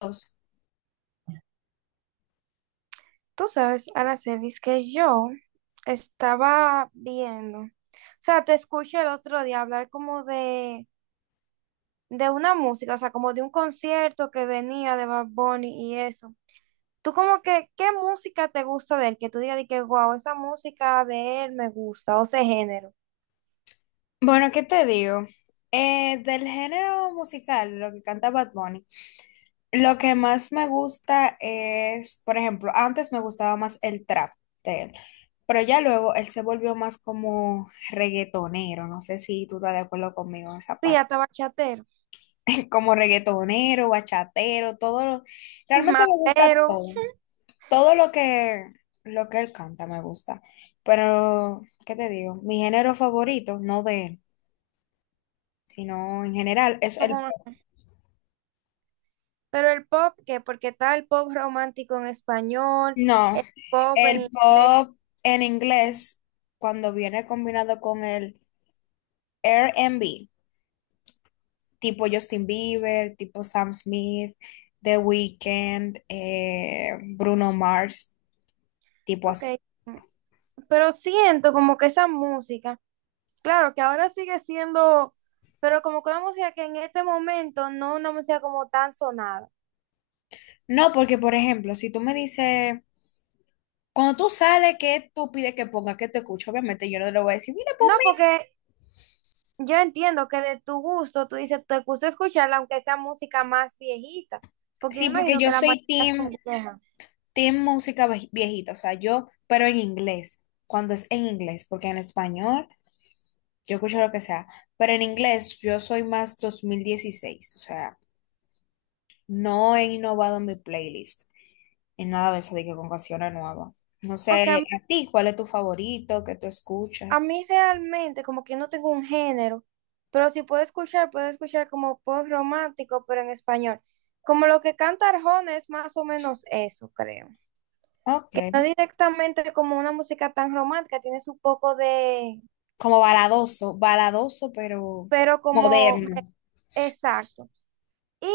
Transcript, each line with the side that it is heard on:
left: Dios.
right: Tú sabes, Aracelis, que yo estaba viendo, te escuché el otro día hablar como de una música, o sea, como de un concierto que venía de Bad Bunny y eso. Tú como que, ¿qué música te gusta de él? Que tú digas de que, wow, esa música de él me gusta, o ese género.
left: Bueno, ¿qué te digo? Del género musical, lo que canta Bad Bunny, lo que más me gusta es, por ejemplo, antes me gustaba más el trap de él, pero ya luego él se volvió más como reggaetonero, no sé si tú estás de acuerdo conmigo en esa
right: Sí,
left: parte.
right: hasta bachatero,
left: Como reggaetonero, bachatero, realmente me gusta
right: mamero,
left: todo, todo lo que él canta me gusta, pero, ¿qué te digo? Mi género favorito, no de él, sino en general. Es el,
right: como... Pero el pop, ¿qué? Porque está el pop romántico en español,
left: no,
right: el pop
left: el
right: en inglés.
left: pop en inglés, cuando viene combinado con el R&B, tipo Justin Bieber, tipo Sam Smith, The Weeknd, Bruno Mars, tipo
right: Ok.
left: así.
right: Pero siento como que esa música, claro que ahora sigue siendo, pero como que una música que en este momento no es una música como tan sonada.
left: No, porque por ejemplo, si tú me dices, cuando tú sales, ¿qué tú pides que ponga, que te escucho? Obviamente yo no le voy a decir, mira,
right: No,
left: ponme.
right: porque yo entiendo que de tu gusto, tú dices, te gusta escucharla, aunque sea música más viejita, porque yo
left: Sí, porque
right: imagino que
left: yo
right: la
left: soy
right: mayoría son
left: team,
right: viejas.
left: team música viejita, o sea, yo, pero en inglés, cuando es en inglés, porque en español, yo escucho lo que sea, pero en inglés yo soy más 2016, o sea, no he innovado mi playlist en nada de eso, de que con canciones nuevas. No
right: Porque a
left: sé,
right: mí,
left: a ti, ¿cuál es tu favorito que tú
right: a
left: escuchas?
right: mí realmente, como que no tengo un género, pero si puedo escuchar, puedo escuchar como pop romántico, pero en español. Como lo que canta Arjona es más o menos eso, creo.
left: Ok,
right: Que no directamente como una música tan romántica, tiene su poco de,
left: como baladoso, baladoso, pero
right: pero como,
left: moderno.
right: exacto. Y,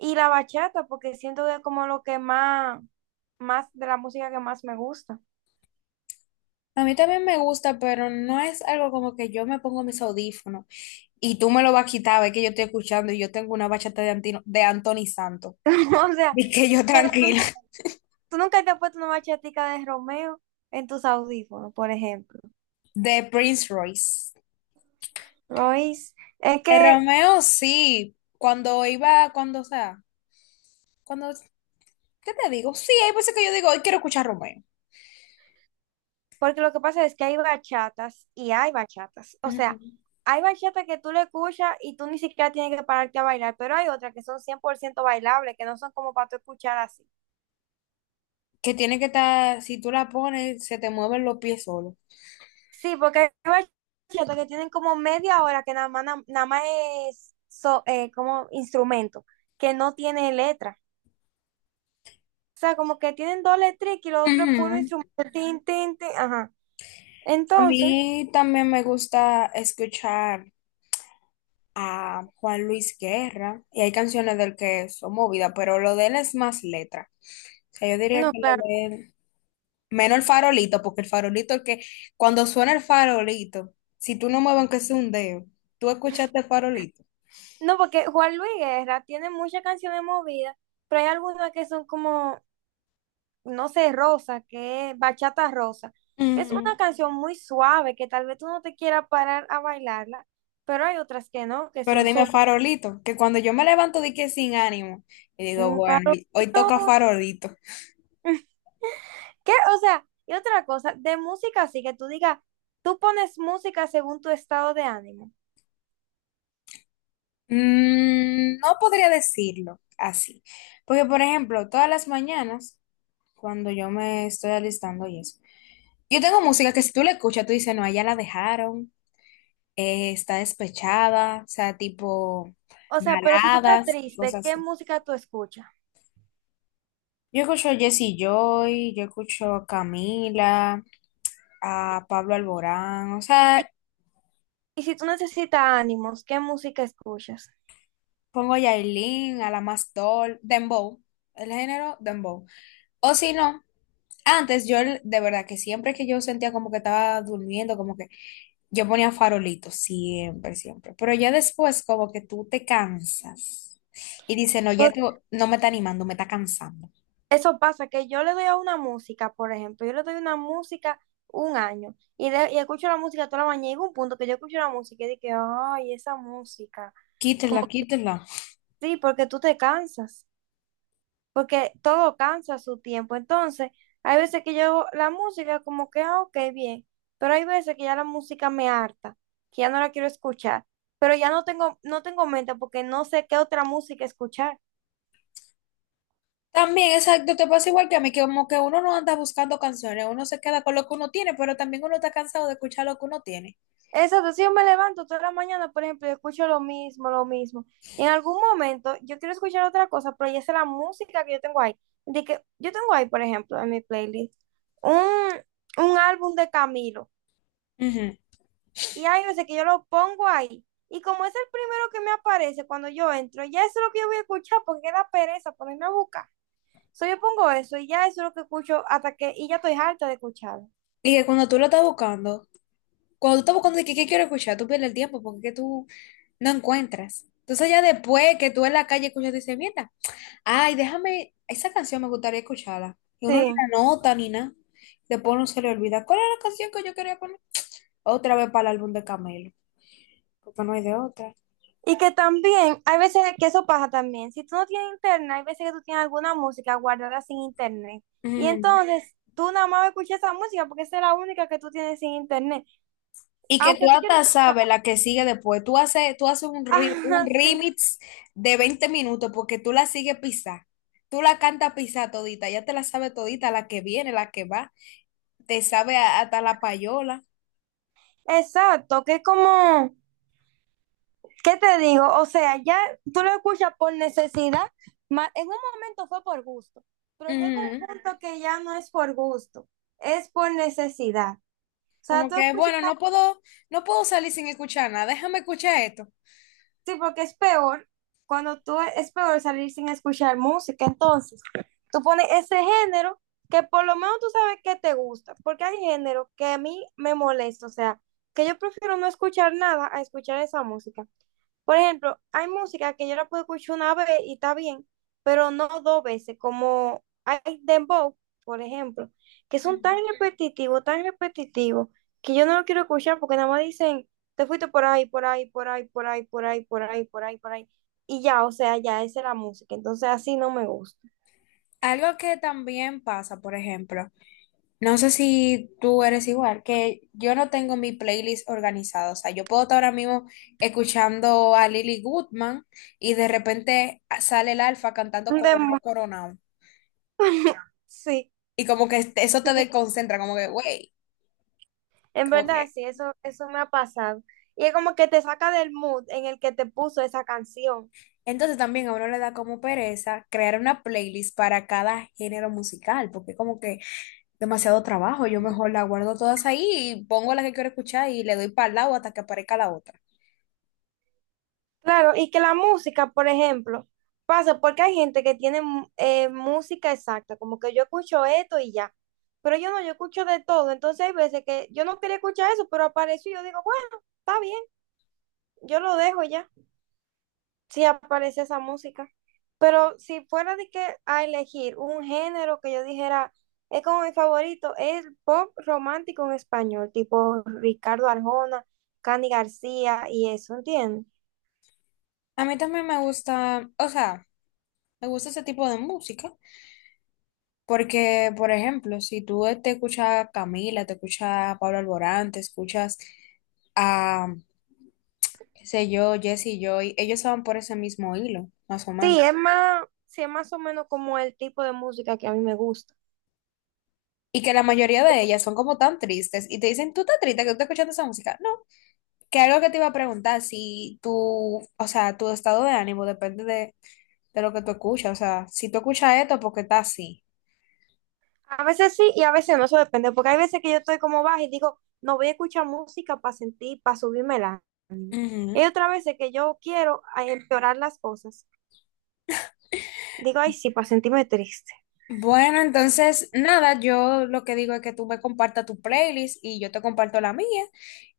right: y la bachata, porque siento que es como lo que más, más de la música que más me gusta.
left: A mí también me gusta, pero no es algo como que yo me pongo mis audífonos y tú me lo vas a quitar, ves que yo estoy escuchando y yo tengo una bachata de Anthony Santos.
right: O sea,
left: Y que yo
right: que tú,
left: tranquila,
right: tú nunca te has puesto una bachatica de Romeo en tus audífonos, por ejemplo.
left: de Prince Royce.
right: Royce, es
left: De
right: que,
left: Romeo, sí. Cuando iba, cuando, o sea, cuando, ¿qué te digo? Sí, hay veces que yo digo, hoy quiero escuchar Romeo.
right: porque lo que pasa es que hay bachatas y hay bachatas. O
left: Ujú.
right: sea, hay bachatas que tú le escuchas y tú ni siquiera tienes que pararte a bailar, pero hay otras que son 100% bailables, que no son como para tú escuchar así.
left: Que tiene que estar, si tú la pones, se te mueven los pies solos.
right: Sí, porque hay bachilleratos que tienen como media hora que nada más, nada más es como instrumento, que no tiene letra. O sea, como que tienen dos letras y lo otro es puro instrumento.
left: Ujú.
right: Tin, tin, tin, ajá.
left: A
right: Entonces,
left: mí también me gusta escuchar a Juan Luis Guerra, y hay canciones del que son movidas, pero lo de él es más letra. O sea, yo diría que
right: no, claro.
left: lo de él. Menos el farolito, porque el farolito, el que cuando suena el farolito, si tú no mueves aunque sea un dedo, tú escuchaste el farolito.
right: No, porque Juan Luis Guerra tiene muchas canciones movidas, pero hay algunas que son como, no sé, rosa, que es bachata rosa, que es
left: Mm.
right: una canción muy suave, que tal vez tú no te quieras parar a bailarla, pero hay otras que no, que
left: Pero
right: son
left: dime
right: súper...
left: farolito, que cuando yo me levanto de que sin ánimo, y digo,
right: Un
left: bueno, hoy toca farolito.
right: ¿Qué? O sea, y otra cosa, de música así que tú digas, tú pones música según tu estado de ánimo.
left: Mm, no podría decirlo así. Porque, por ejemplo, todas las mañanas, cuando yo me estoy alistando y eso, yo tengo música que si tú la escuchas, tú dices, no, allá la dejaron, está despechada, o sea, tipo
right: O sea, pero si tú estás
left: baladas y
right: triste,
left: cosas
right: ¿qué
left: así.
right: música tú escuchas?
left: Yo escucho a Jesse Joy, yo escucho a Camila, a Pablo Alborán, o
right: Y,
left: sea,
right: y si tú necesitas ánimos, ¿qué música escuchas?
left: pongo a Yailin, a la más doll, Dembow, el género Dembow. O si no, antes yo de verdad que siempre que yo sentía como que estaba durmiendo, como que yo ponía farolitos, siempre, siempre. Pero ya después como que tú te cansas y dices, no, ya
right: Porque
left: no me está animando, me está cansando.
right: eso pasa, que yo le doy a una música, por ejemplo, yo le doy una música un año y escucho la música toda la mañana y llega un punto que yo escucho la música y dije, ay, esa música. Como
left: Quítela, quítela.
right: que sí, porque tú te cansas. Porque todo cansa a su tiempo. Entonces, hay veces que yo la música como que, ah, ok, bien, pero hay veces que ya la música me harta, que ya no la quiero escuchar, pero ya no tengo mente porque no sé qué otra música escuchar.
left: También, exacto, te pasa igual que a mí, que como que uno no anda buscando canciones, uno se queda con lo que uno tiene, pero también uno está cansado de escuchar lo que uno tiene.
right: Exacto, si yo me levanto toda la mañana, por ejemplo, y escucho lo mismo, lo mismo. En algún momento yo quiero escuchar otra cosa, pero ya es la música que yo tengo ahí. De que yo tengo ahí, por ejemplo, en mi playlist, un, un álbum de Camilo.
left: Ujú.
right: Y hay veces que yo lo pongo ahí. Y como es el primero que me aparece cuando yo entro, ya eso es lo que yo voy a escuchar porque da pereza ponerme a buscar. So, yo pongo eso y ya eso es lo que escucho hasta que, y ya estoy harta de escucharlo.
left: Y que cuando tú lo estás buscando, cuando tú estás buscando de que qué quiero escuchar, tú pierdes el tiempo porque es que tú no encuentras. Entonces ya después que tú en la calle escuchas, dices, mierda, ay, déjame, esa canción me gustaría escucharla. Y uno ni
right: Sí.
left: la nota ni nada. Después uno se le olvida, ¿cuál era la canción que yo quería poner? Otra vez para el álbum de Camelo, porque no hay de otra.
right: Y que también, hay veces que eso pasa también. Si tú no tienes internet, hay veces que tú tienes alguna música guardada sin internet. Y
left: Ujú.
right: entonces, tú nada más escuchas esa música porque esa es la única que tú tienes sin internet.
left: Y que
right: Aunque
left: tú
right: tú quieras
left: hasta
right: escuchar.
left: sabes la que sigue después. Tú haces un, un
right: Ah, sí.
left: remix de 20 minutos porque tú la sigues pisar. Tú la cantas pisar todita. Ya te la sabes todita, la que viene, la que va. Te sabe hasta la payola.
right: Exacto, que es como, ¿qué te digo? O sea, ya tú lo escuchas por necesidad, en un momento fue por gusto, pero llega
left: Ujú.
right: un punto que ya no es por gusto, es por necesidad. O sea,
left: Como
right: tú
left: que,
right: escuchas,
left: bueno, no puedo, no puedo salir sin escuchar nada. Déjame escuchar esto.
right: sí, porque es peor, cuando tú es peor salir sin escuchar música, entonces tú pones ese género que por lo menos tú sabes que te gusta, porque hay género que a mí me molesta, o sea, que yo prefiero no escuchar nada a escuchar esa música. Por ejemplo, hay música que yo la puedo escuchar una vez y está bien, pero no dos veces, como hay dembow, por ejemplo, que son
left: Ujú.
right: tan repetitivos, que yo no lo quiero escuchar porque nada más dicen, te fuiste por ahí, por ahí, por ahí, por ahí, por ahí, por ahí, por ahí, por ahí. Y ya, o sea, ya, esa es la música. Entonces así no me gusta.
left: Algo que también pasa, por ejemplo. No sé si tú eres igual, que yo no tengo mi playlist organizada. O sea, yo puedo estar ahora mismo escuchando a Lily Goodman y de repente sale el Alfa cantando
right: Un
left: Coronao,
right: dembow,
left: Coronao.
right: sí.
left: Y como que eso te desconcentra, como que, güey,
right: En
left: como que.
right: verdad, sí, eso me ha pasado. Y es como que te saca del mood en el que te puso esa canción.
left: Entonces también a uno le da como pereza crear una playlist para cada género musical, porque como que demasiado trabajo. Yo mejor la guardo todas ahí y pongo la que quiero escuchar y le doy para el lado hasta que aparezca la otra.
right: Claro, y que la música, por ejemplo, pasa porque hay gente que tiene música exacta, como que yo escucho esto y ya. Pero yo no, yo escucho de todo. Entonces hay veces que yo no quería escuchar eso, pero apareció y yo digo, bueno, está bien, yo lo dejo ya. Sí aparece esa música. Pero si fuera de que a elegir un género que yo dijera es como mi favorito, es el pop romántico en español, tipo Ricardo Arjona, Cani García y eso, ¿entiendes?
left: A mí también me gusta, o sea. Me gusta ese tipo de música, porque, por ejemplo, si tú te escuchas a Camila, te escuchas a Pablo Alborán, te escuchas a, qué sé yo, Jesse Joy, ellos van por ese mismo hilo, más o menos.
right: Sí, es más o menos como el tipo de música que a mí me gusta.
left: Y que la mayoría de ellas son como tan tristes y te dicen, ¿tú estás triste que tú estás escuchando esa música? No, que algo que te iba a preguntar, si tú, o sea, tu estado de ánimo depende de lo que tú escuchas, o sea, si tú escuchas esto porque estás así.
right: A veces sí y a veces no, eso depende, porque hay veces que yo estoy como baja y digo, no voy a escuchar música para sentir, para subirme el ánimo. Y hay
left: Ujú.
right: otras veces que yo quiero empeorar las cosas. Digo, ay, sí, para sentirme triste.
left: Bueno, entonces, nada, yo lo que digo es que tú me compartas tu playlist y yo te comparto la mía.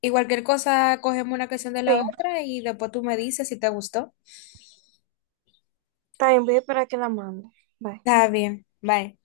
left: Y cualquier cosa, cogemos una canción de
right: Sí,
left: la otra y después tú me dices si te gustó.
right: también voy a esperar que la mande. Bye.
left: Está bien, bye.